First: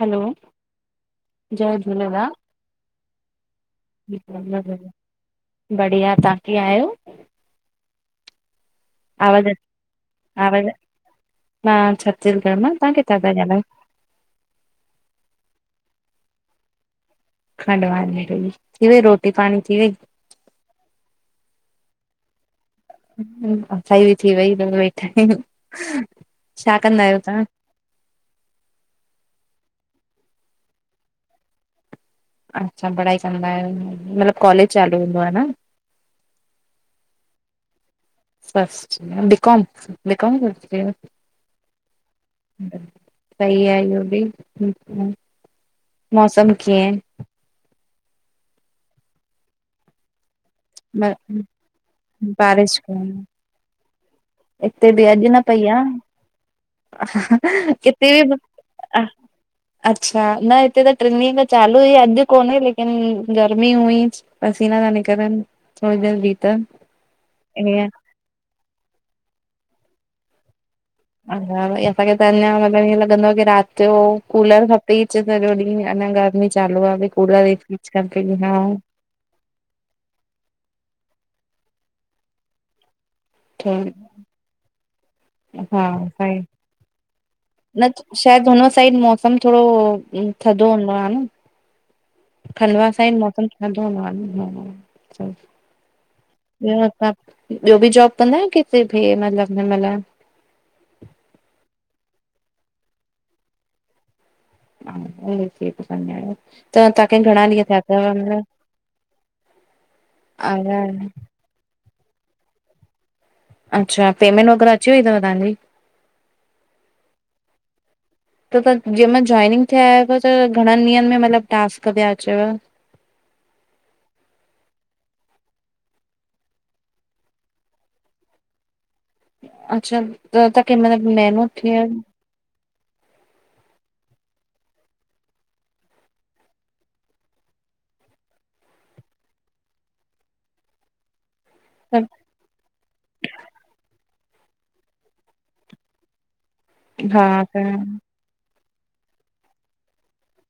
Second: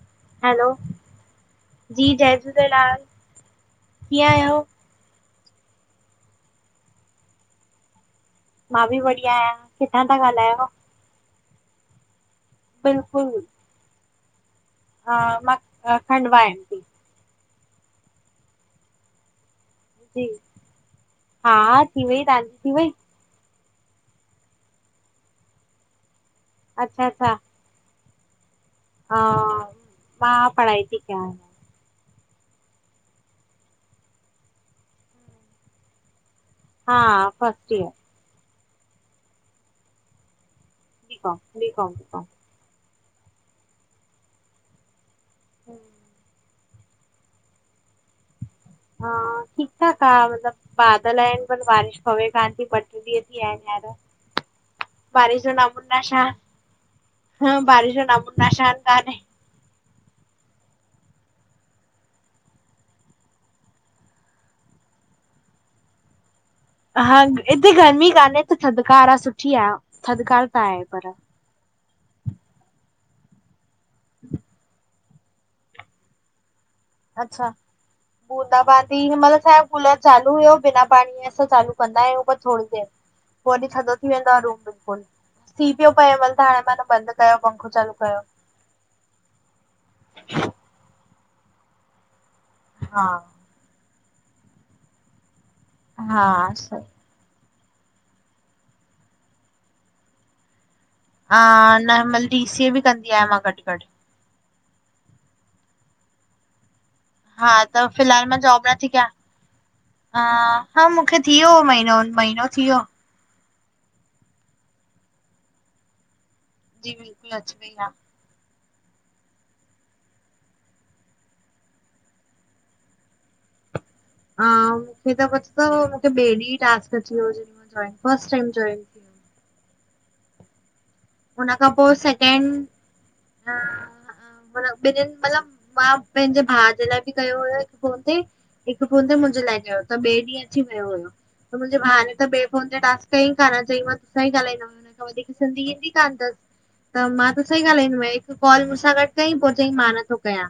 Hello, hello, जय जी झूलेलाल। जय झूलेलाल। कीअं आहियो? [unintelligible] बढ़िया, तव्हां कीअं आहियो? मां बि बढ़िया आवाज़ आहियां, किथां था आवाज़ ॻाल्हायो? मां छत्तीसगढ़ मां, तव्हां किथां था बिल्कुलु, पिया पां ॻाल्हायो? हा, मां खंडवााइन खंड वारी रई, थी वई रोटी पाणी थी वई। जी, हा थी वई, तव्हांजी थी वई? असाई बि थी वई बस वेठा आहियूं, छा कंदा अच्छा आहियो अच्छा तव्हां? हा, मां पढ़ाई थी कियां। अच्छा पढ़ाई कंदा आहियो मतलबु कॉलेज चालू हूंदो आह महिल। न। हा, first year. First, BCom, BCom फस ठीकु आह [unintelligible] सही आहे इयो बि, मौसम कीअं आहे? हा, ठीकु ठाक आह मतलब बादल आहे? आहिनि पर बारिश पवे कान थी ॿ, बारिश टे ॾिय थी वया आहिन हिनयर। हिते बि अॼु न पई आह, हा, बारिश जो हिते नामो बि निशान कान्हे। अच्छा, न हिते त टिनि ॾींहं खां चालू हुई अॼु कोन्हे लेकिन गर्मी हुई। पसीना ता निकरन थोड़ी देर ॿी त। हा हिते ईअं गर्मी कान्हे त थधिकार आह, सुठी आह थधिकार त आहे पर। [unintelligible] असांखे त अञा मतिलब ईअं लॻंदो आह की राति यो कूलर ख फ्रिज सॼो ॾींहुं अनं गर्मी चालू आह, भई पूरा ॾिह कूलर फ्रीज हलाओ। त हिन महिल [unintelligible] कूलर चालू हुयो बिना पाणीअ असां चालू कंदा आहियूं पर थोरी देरि। पोइॾ थधो थी वेंदो आहे रूम बिल्कुल। थी हा पियो पए हिन स महिल त हाणे मां न बंदि कयो पंखो न चालू कयो शायदि हुन साइड मौसम थोरो थ - - धोंदो आहे न। खलवावास सां हा। ई मौसम ठंदो न हा ॿियो सही असां - - ॿियो बि जॉब कंदा आहि किथे बि मतलब हिन महिल - - अ न मत डीसी ए बि कंदी आहियां मां गॾु गॾु - - हा उ ची स - - त ताखे - - हा त फिलहाल मां जॉब न थी कय - - ह हा आया? मूंखे थियो महीनो महीनो थी वियो - - अच्छा पेमेंटगैरह अची व अथव्हजी - - जी बिल्कुल अची वई आहे। त त जंहिंमहि जॉइनिंग थियायव त घणनि ॾींहंनि में मतलब टास्क ते अचेव। मूंखेीं ट्क अची वियो। हुयमि। अच्छा त त। क मतलब। हुन खां पोइ सेकेंड - - मान ॿिन्हिन मतलब मां पंहिंजे भाउ जे लाइ बि कयो हुयो हिक कोन ते - - हिकु फोन ते मुंहिंजे लाइ चयो त ॿिए ॾींहुं अची वियो हुयो त मुंहिंजेाउाणे त बॿए फोन ते ट - - कई कान चईं मां तोसां ई ालाईंदमय हुन खां वधीक सिंधी ईंदी कोन अस - - त मां त सही ॻाल्हाईंदोम हिकु कॉल मूंसां गॾु कयई पोइ चयईं मां नथो कयां।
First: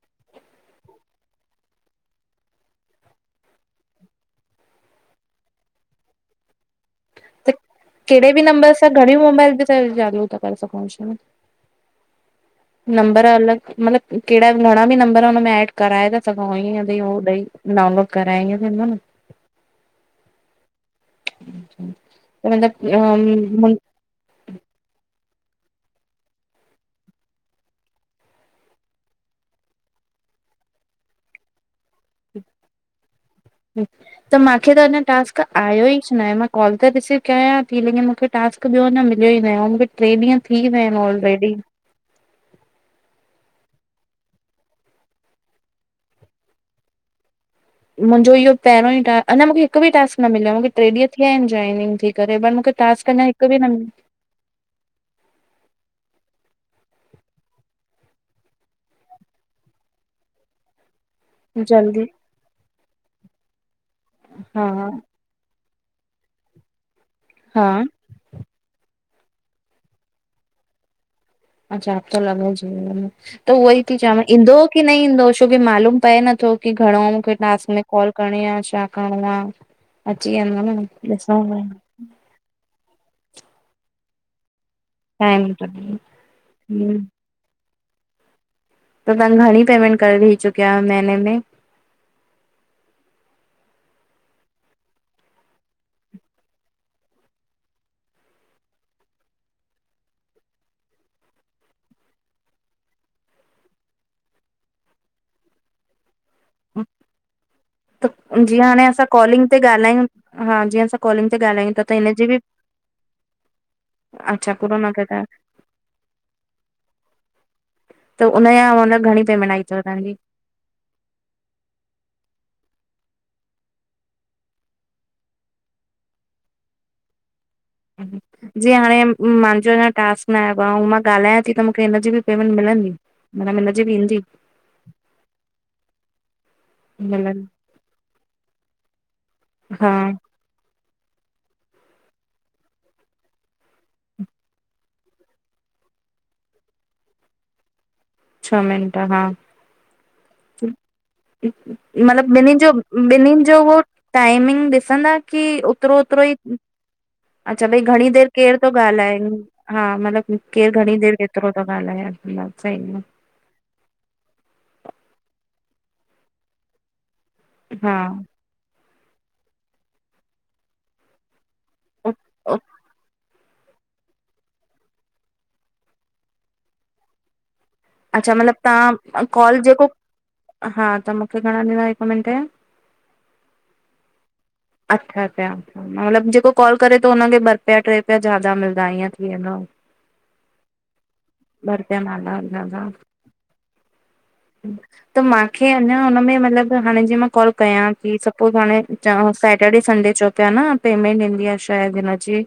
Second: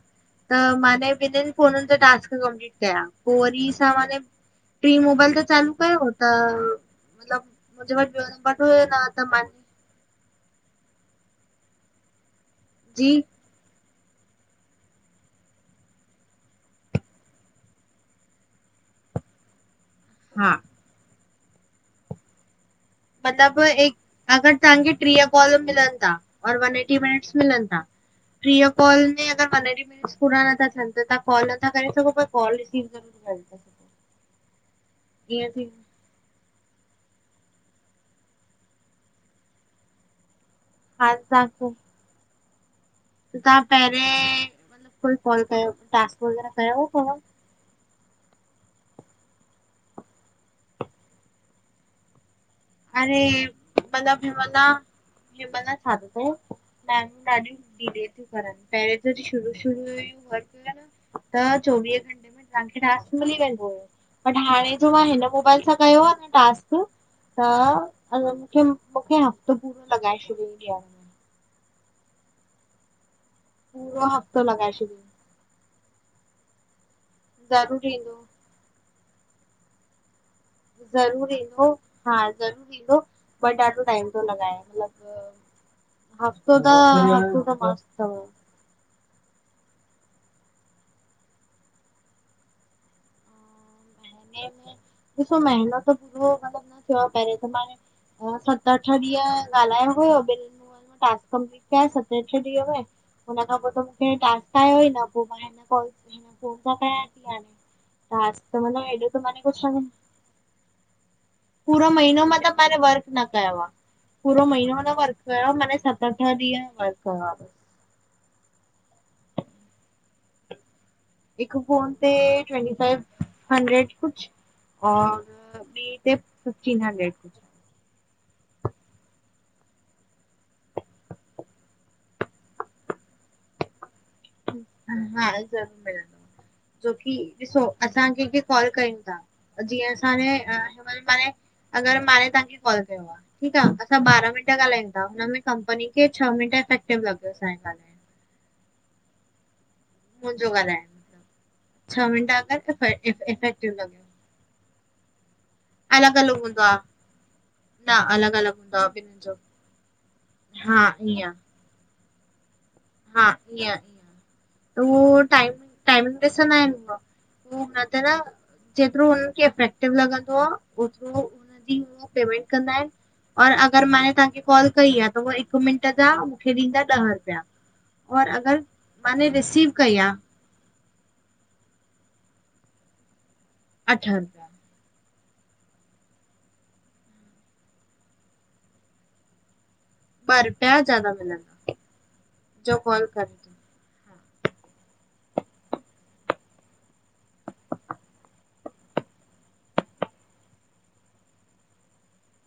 त माने ॿिन्हिन फोन ते टास्क कंपलीट कया पोइ वरी अस मान - - ट्री मोबाइल त चालू कयो हो त मतलब त मुंहिंजे वट ॿियो नंबर हुयो न त मानी - - जालूत करे स कोश - - नंबर अलॻ मतलब कहिड़ा घणा बि नम्बर हुनें एड कराए था सघूंअं ई उ ॾई डाउनलोड कराए इअं थींदो न - - हा - - अच - - त मतलब अ - - मतलब ए अगर तव्हांखे टीह कॉल मिलन था और वन एटी मिनट्स मिलन था। प्री कॉल में अगर मन मिस पूरा नथा थियन त तव्हां कॉल नथा करे सघो कॉल रिसीव - - त मूंखे त अञा टास्क ईअं थी आयो ई न आहे मां। कॉल त रिसीव कयां थी लेकिन मूंखे टास्क ॿियो न मिलियो ई न आहे मूंखे टे ॾींहं - - ठी वण हा ऑलरेडी - - त तव्हां पहिरें मतलब कोई कॉल कयो टास्क वग़ैरह कयो को - - मुंहिंजो इहो पहिरों ई टास अञा मूंखे हिकु बि टास्क न मिलियो आहे मूंखे टे ॾींहं थीिया आहिन जॉइनिंग थी करे पर मूंखे - - अरे मलामलामला छा अथ मम ॾाढिय। रे थियूं करन पहिरं त शुरू शूयूंर न - - त चोवीह जल्दी घंटे में तव्हांखे टास्क मिली वेंदो हुयो - - बट हा हाणे जो मां हिन मोबाइल सां कयो आहे न टास्क - - हा त मूंखे मूंखे हफ़्तो पूरो लॻाए छॾींदी आहे। अच्छा लॻे जीन त उहो ई थी पूरो चव हफ़्तो ईंदो लॻाए की न छॾियईं ईंदो। छोकी मालूम पए नथो की घणो मूंखे टास्क में ज़रूर कॉल ईंदो करिणी आहे छा। णा अची - - ज़रूर ईंदो हा ज़रूरु ईंदो ब ॾाढो टाइम थो लॻाए मतलब। टाइम त हफ़्तो त हम्म हफ़्तो त मस्तु तव त तहां घणीं पेमेंट करॾी चुकया हियो महीने में? महीने ॾिसो महीनो त पूरो मतलब न थियो आ पहिरे त माने हा सत अठ ॾींहं ॻाल्हायो हुयो ॿिन टास्क कंप्लीट कया सते - अठें ॾीह में हुन खां पो त मुखे टास्क आयो ई न पो मां हिन काल त त जीअं हाणे मतिलबु असां हेॾो त माने कॉलिंग ते कुझु न ॻाल्हायूं, हा जीअं असां कॉलिंग ते ॻाल्हायूं ता पूरो त महीनो हिनजी बि मतिलबु माने वर्क न कयो आहे पूरो महीनो न वर्क कयो आ माने सत अठ ॾींहं वर्क कयो आ। त उन्हया हुन घणीं पेमेंट आई तव तहांजी? हिकु फोन ते ट्वंटी फावफ हंड्रेड कुछ और ॿि ते फिफ्टीन हंड्रेड कुछ अच्छा अच्छा जीयं हाणे मांजो अंञां टास्क न आयो आ अंउं मां ॻाल्हायां ती त मुखे हिनजी बि पेमेंट मिलंदी? हिनमें हिनजी बी ईदी? हा ज़रूर मिलंदो आ जोकी मिलंदी ॾिसो असां केंखें काल कयूं ता जींअ हा असांने अ वरी माने अगर माने तहांखे कॉल कयो आ ठीक आ असां ॿारहां मिंट ॻाल्हायू ता हुनमे कंपनी खे छह मिंट इफेक्टिव लॻदो असांजो ॻाल्हाइण छह मिंट हा। मुन्जो ॻाल्हांइण मतलब ॿिन्हिनि जो ॿिन्हिनि जो इफेक्टिव उहो लॻियो टाइमिंग ॾिसंदा की ओतिरो अलॻि ओतिरो ई अलॻि हूंदो आहे अच्छा भई न घणीं देरि अलॻि अलॻि केर तो हूंदो आहे ॿिन्हिनि ॻाल्हाएन जो हा मतलब केरु हा घणीं देर ईअं केतिरो त ॻाल्हायान मतलब सही आ। हा ईअं -ईअं, त उहो टाइम टाइमिंग ॾिसंदा इनि हुंव हु हा। नत न जेतिरो हुननि खे अफेक्टिव लॻंदो आ ओतरो उननि खे जी उव ओ पेमेंट ओ कंदा इनि और अगर माने तहांखे कॉल कई आ त उहा हिक मिंट जा मुखे ॾींदा ॾह रुपया और अच्छा मतलब अगरि तहां माने कॉल रिसीव जेको कई आहे हा त मुखे घणां ॾींदा हिक मिंट या अठ रू अठ रूपया हा मतिलब जेको कॉल करे तो उनखे ॿ रुपया ट्रे रुपया ज्यादा मिलदा इअं थी वेंदो पर रुपया ज्यादा मिलंदा ॿ रुपया माला जो ज्यादा कॉल करे तो त माखे अंञां हुन में मतिलब हाणे जीअं मां कॉल कयां ती, सपोस हाणे चहुस सैटरडे संडे चओ पिया न पेमेंट ईंदी आ शायद हिनजी?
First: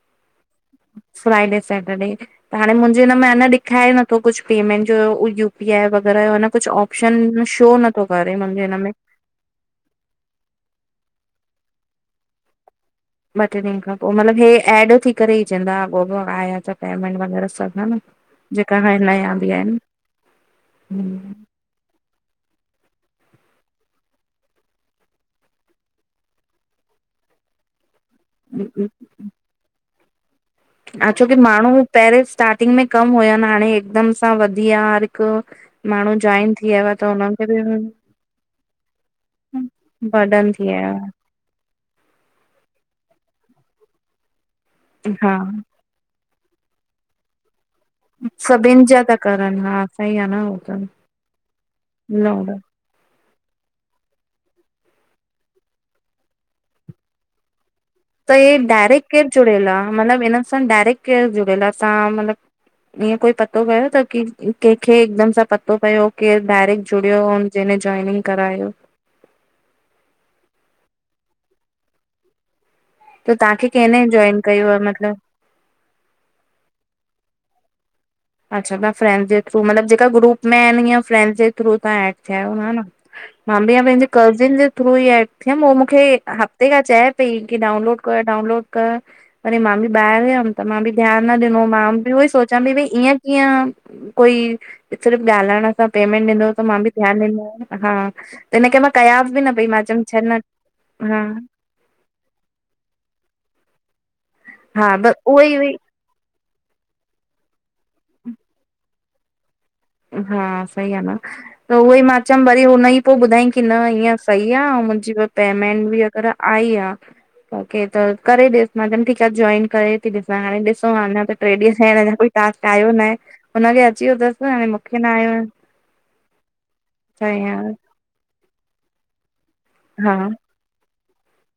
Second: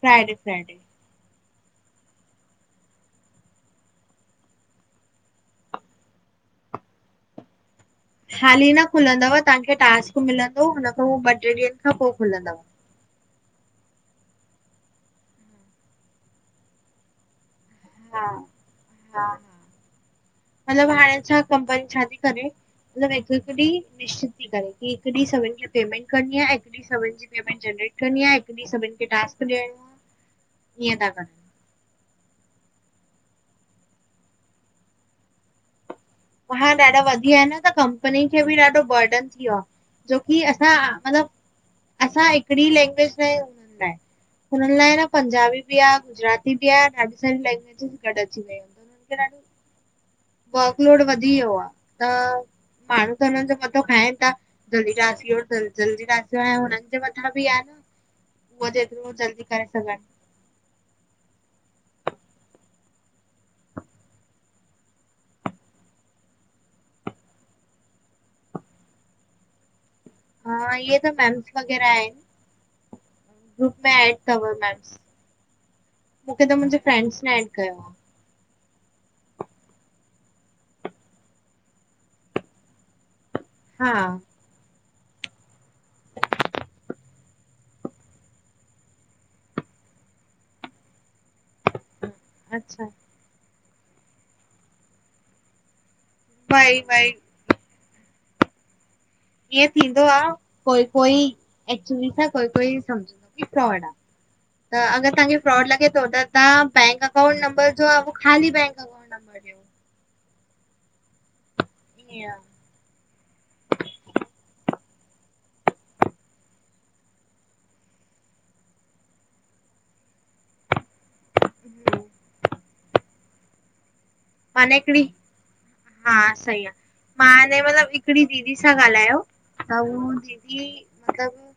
फ्राइडे फ्राइडे फ्राईडे सैटरडे त हांणे मुंजे हिन में अना ॾिखाए नथो कुछु पेमेंट जो यूपी आई वग़ैरह यो अ न कुछ आप् प्शन शो न हाली न खुलंदव तहांखे टास्क मिलंदो हुन खां पो ॿ ट्रे ॾींहंन खां पो खुलंदव। ॿ ट्रे ॾींहंनि खा पो मतलब हे एड थी करे ईच ईदा अॻोपो आया त पेमेंट वग़ैरह सभ हा न जेका हाणे हा नयां बि आहिन हुं कम वरी छाती करे? मतलबु हिकु - हिकु ॾींहीं निश्चित थी करे की हिक ॾींहीं सभिननि खे पेमेंट करणी आहे सेवन जी पीअ में जनरेट कंदी अहियां हिकु ॾींहुं सभिनि खे टास्क ॾिअण [unintelligible] ह छोकी माण्हू पहिरियोें स्टार्टिंग में कमु हुयनि, हाणे हिकदम सां वधीया हरि को हा ॾाढा वधिया आहिनि त कंपनी खे बि ॾाढो बर्डन थी वियो आह जो कि बर्डन थी असां वियो आहे मतलबु असां हिकड़ी लैंग्वेज न हुननि लाइ न हा पंजाबी बि आहे गुजराती क बिया बिसाली ल [unintelligible] सभिनि जा था करन, हा सही आहे न। हो त वर्कलोड वधी वियो आ, त न माण्हू त हुनन जो मथो खाइनि था। जल रासि जल शि आहे हुनन जे मथां बि आहे [unintelligible] त इ डायरेक्ट केर जुड़ियल आ, मतलब इनन सां डायरेक्ट केर जुड़ियल आ। तव्हां मतलबु ईएंं कोई पतो कयो त कि, केंखे हिकदम सां पतो पियो के डायरेक्ट जुड़ियो होन जेेने जॉइनिंग करायो हा इहो त मैमस वग़ैरह आहेन त तव्हांखे ग्रुप में कंहिंने एड जॉइन अथव कयो आहे एमएमस मतलब [unintelligible] मूंखे त मुंहिंजे फ्रेंड्स ने एड कयो आहे अच्छा तव्हां फ्रेंडस जे थ्रू, मतिलबु जेक गुप आहिनि हअं फ्रैडस जे थ्रू तव्हां एंड थिया आहियो है न मां बि आ न हा पंहिंजे कज़िन जे थ्रू ई एप थियमि उहो मूंखे हफ़्ते खां चए पई की डाउनलोड करि डाउनलोड करि अरी मां बि ॿाहिरि वियमि, त मां बि ध्यानु न ॾिनो मां बि हुयसि सोचां पई भई अच्छा ईअं कीअं कोई सिर्फ़ ॻाल्हाइण पेमेंट ॾिनो त वई मां बि वई ध्यानु ॾींनमु हा त हिनखे मां कयां बि न ईअं पई मां थींदो चयमि छ आहे न कोई- कोई हा एक्चुली सां कोई- कोई सम्झंदो की फ्रॉड आहे। त हा अगरि बस तव्हांखे उहो ई फ्रॉड हुई लॻे थो त तां बैंक अकाउंट नंबर जो आहे उहो ख़ाली बैंक अकांट नंबर जो हा सही ॻाल्हि आहे, त उहोई मां चयमि भई हुन ई पोइ ॿुधाई की न ईअं सही आह ऐं मुंहिंजी पेमेंट बि अगरि आई आह ओके त करे ॾिस मां तम ठीकु आहे जॉइन करे थी ॾिसां हाणे ॾिसो ह न [unintelligible] टे ईअं आ ॾींहं टास्क आयो न आहे। हुनखे अची वियो थसि न। अड़ि आयो आहे हा सही, आहे मां छा हिने ईअं मतलबु [unintelligible] हिकिड़ी दीदी सां ॻाल्हायो त हू हा दीदी मतलबु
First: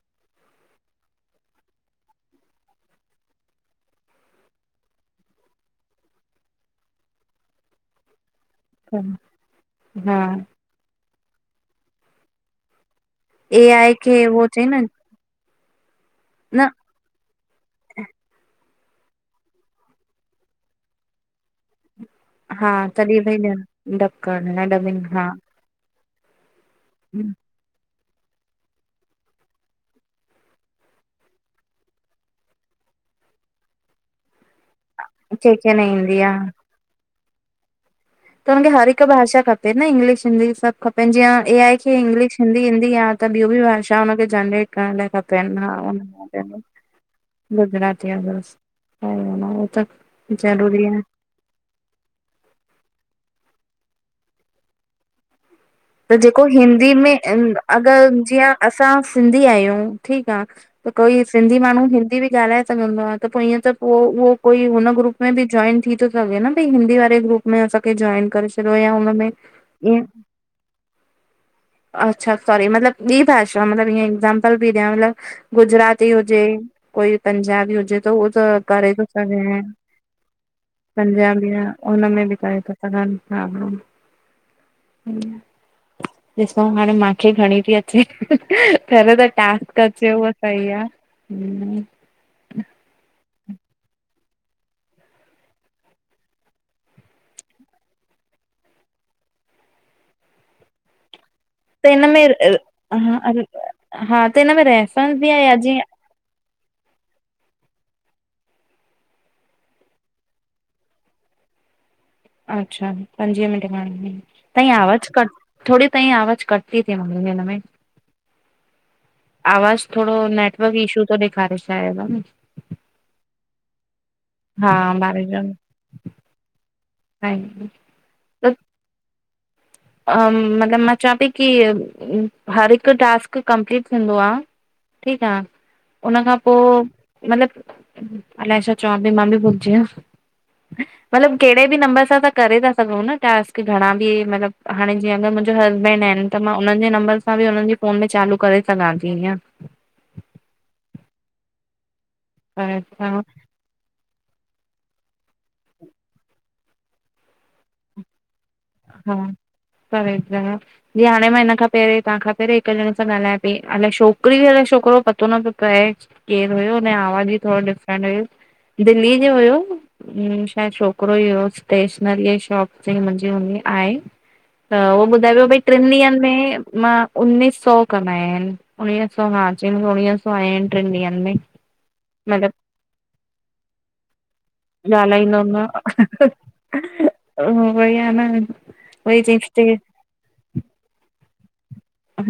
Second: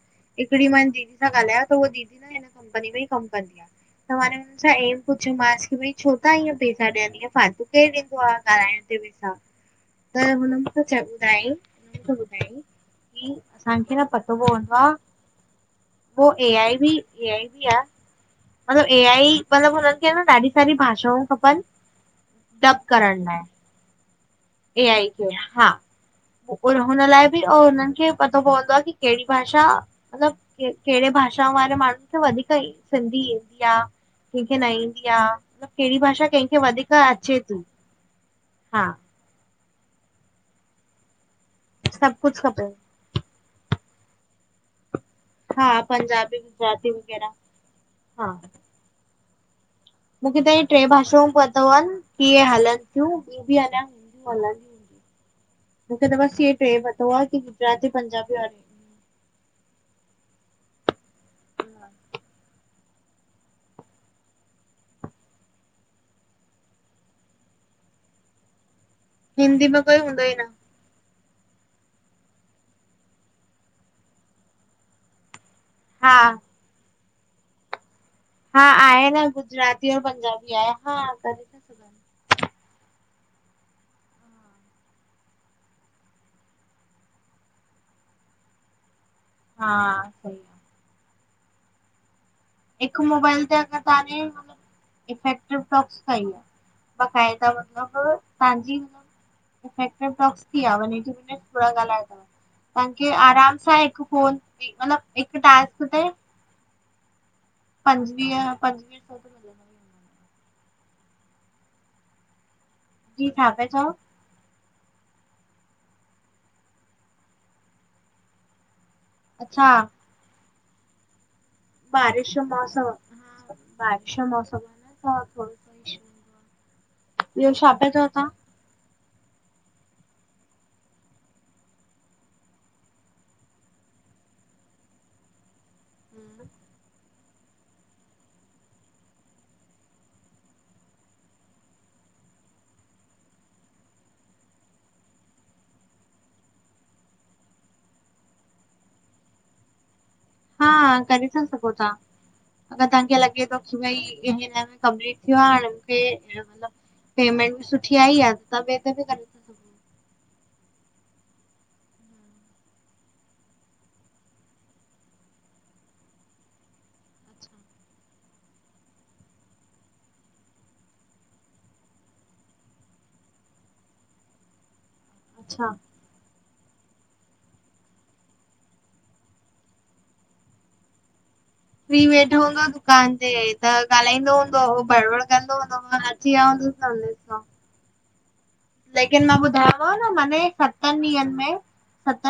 हिकिड़ी मां दीदी सां ॻाल्हायो त उहा दीदी न हिन कंपनी में ई कमु कंदी आह। त हाणे हुन सां ए पुछियो मांसि की भई छो था इअं पैसा ॾियनि फालतू केरु ॾींदो आहे ॻालाइण ते पैसा, हा त हुन ॿुधाई हुननि ॿुधाई की ए आई असांखे न खे पतो उहो चई पवंदो न आह। उहो ए न आई बि ए आई बि आह, मतलबु ए आई, मतलबु हुननि खे न ॾाढी सारी भाषाऊं खपनि। हा डब तॾहिं करण भई लाइ ॾिय डब कर ए डबिंग आई हा खे हुन लाइ बि ओ हुननि खे पतो पवंदो आहे कि कहिड़ी भाषा? मतलबु क कहिड़े भाषा वारे माण्हुनि खे वधीक सिंधी ईंदी आह? कंहिंखे न ईंदी आह, कंहिंखे न कहिड़ी ईंदी भाषा आहे कंहिंखे वधीक अचे थो त हुन खे हर हिकु भाषा खपे न, इंग्लिश हिंदी सभु खपनि जीअं ए आई खे सभु इंग्लिश कुझु खपे हिंदी ईंदी आह त ॿियूं बि भाषा हुनखे जनरेट करण लाइ खपेनि हा हां पंजाबी गुजराती वग़ैरह गुजराती हा। थसि [unintelligible] स न उ त [unintelligible] मूंखे त ही टे आहे भाषाऊं पतो आहिनि, कि ईए हलनि थियूं, ॿियूं बि हलंदियूं हलनि [unintelligible] त जेको हिंदी पतो में आहे की गुजराती अगरि पंजाबी और जीअं असां सिंधी आयूं ठीक आ। त कोई सिंधी माण्हू हिंदी बि ॻाल्हाए सघंदो आ त पो ईअं त पो उहो कोई हुन ग्रुप में बि जइन थी थो सघे न भई हिंदी वारे ग्रुप में असांखे जॉइन करे छॾियो या हुनमें हिंदी मां कोई ईअं हूंदोई न अच्छा सॉरी मतलबु ॿी भाषा मतलबु ईअं एक्ज़ामपल पई ॾियां मतलबु गुजराती हा हुजे। कोई पंजाबी हुजे त उह त हा करे थो आहे न सघे गुजराती और पंजाबी आहे हा करे पंजाबी था आ। सघनि। हुनमें बि करे था सघनि हा हा हूं। ॾिसो हाणे माखे घणी थी अचे पियों तडें त टास्क अचे उहो सही आ। हूं, हिकु मोबाइल ते अगर ताणे [unintelligible] बक़इदा मतब तांजी [unintelligible] थोरा त ॻाल्हाए अ हिन में तव्हांखे हा आराम सां हिकु हा त फोन हिन में मे मतलब रेफरेंस बि हिक आहे या जीअं टास्क ते। पंजवीह पंजवीह सौ मिलंदव अच्छा जी पंजवीह छा मिंट पिया चओ? [unintelligible] ताईं आवाज कट थोरी ताईं आवाज कट थी थे ममी हिनमें। अच्छा आवाज़ थोड़ो नेटवर्क इश्यू थो ॾेखारे। शायद हा न बारिश जो मौसम हा बारिश छा मौसम हा आ बारिश जो न त थो ॿियो छा पिया चओ तां? अ मतिलबु मां चवां पई की हर हिकु टास्क कंपलीट थींदो आ। ठीक आ, उन तव्हां? खां पो मतिलब अलाए छा चव पी मां बि भुलजे वियम। मतलबु कहिड़े बि नंबर सां तां करे था सघूं न टास्क घणा बि मतलब हाणे जीअं अगरि मुंहिंजो हसबैंड आहिनि त मां हुननि जे नम्बर सां बि हुननि जी फोन में चालू करे सघां थी हीअं। हा करे सघो था पर अगि तव्हांखेे तव्हां लगे तो भई कमपलीट थियो आ हाणे मूंखे मतलब पेमेंट बि सुठी आई आ। हिक बे ते बि करे था सघो। [unintelligible] जी हाणे मां हिन खां पहिरियों तव्हां खां जी हाणे मां हिन खां पहिरीं तां खां पहिरी हिक ॼणे सां ॻाल्हायां पई अलाए छोकिरी हुई अलाए छोकिरो पतो न पियो पए। केर हुयो हुन आवाज ई थोरो डिफरेंट हुयो दिल्लीअ जो हुयो। हूं छाए छोकिरो ई हो स्टेशनरीअ जी शॉप ते मुंहिंजी हूं आहे त उहो ॿुधायो भई अच्छा ट्रिनि ॾींहंनि में मां उणवीह सौ कमाया आहिन उणिवीह सौ हा चईं मू उणिवीह सौ आया आहिनि ट्रिनि ॾींहंनि में। फिरी वेठो मतिलबु हूंदो दुकान ते त ॻालाईंदो हूंदो हो बरबड़ ॻाल्हाईंदो कंदो न हूंदो हु [unintelligible] वई आ न अ लेकिन मां ॿुधायोमाव न माने सत ॾींहंनि में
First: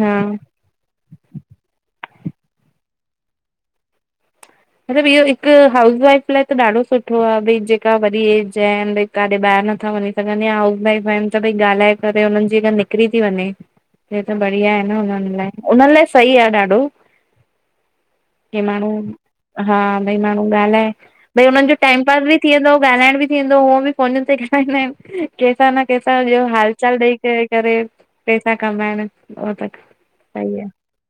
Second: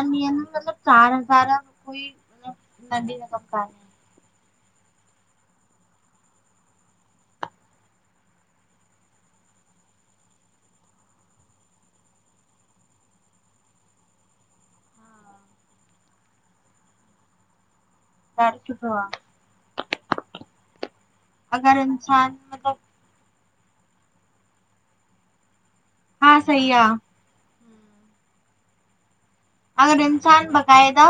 हा ॾींहंनि में मतलब चार हज़ार कोई त नंढी रकम काने। मतिलबु इहो हिकु हाउस वाइफ लाइ त ॾाढो सुठो आ भई जेका वडी एज आहिनि। काडे ॿाहिर नथा वञी सघनि या हाउस वाईफ इन भई ॻाल्हाए करे हुननि जी अगरि निकिरी थी वञे। हे त बढ़िया आहे न हुननि लाइ हुननि लाइ सही आहे ॾाढो। हा की माण्हू सुठो आ। हा भई माण्हू ॻाल्हाए भई हुननि जो अगरि टाइम पास बि इंसान थी वेंदो मतिलबु ॻाल्हाइण बि थी वेंदो उहो बि फोनन ते गालाईंदा आहिनि कंहिंसा न हा कंहिंसां सही हाल आहे। चाल ॾेई करे। करे पैसा कमाइणु अगरि इंसान बाक़ाइदा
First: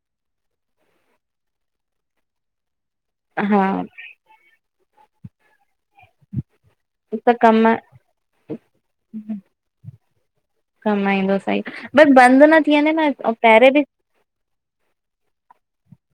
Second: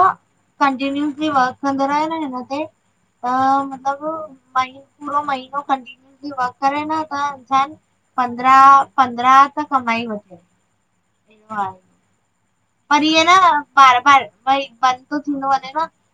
कंटिन्यूनिटली वर्क कंदो रयो न हिन ते त हा मतिलब म पूरो महीनो कंटिन्यू ई वर्क करे न त इंसान पंद्रह पंद्रहां त कमाई वठे कमाईंदो सई बट बंदि न थी वञे पर ईअ न पहिरे बि बार बार भई बंदि थो थींदो वञे न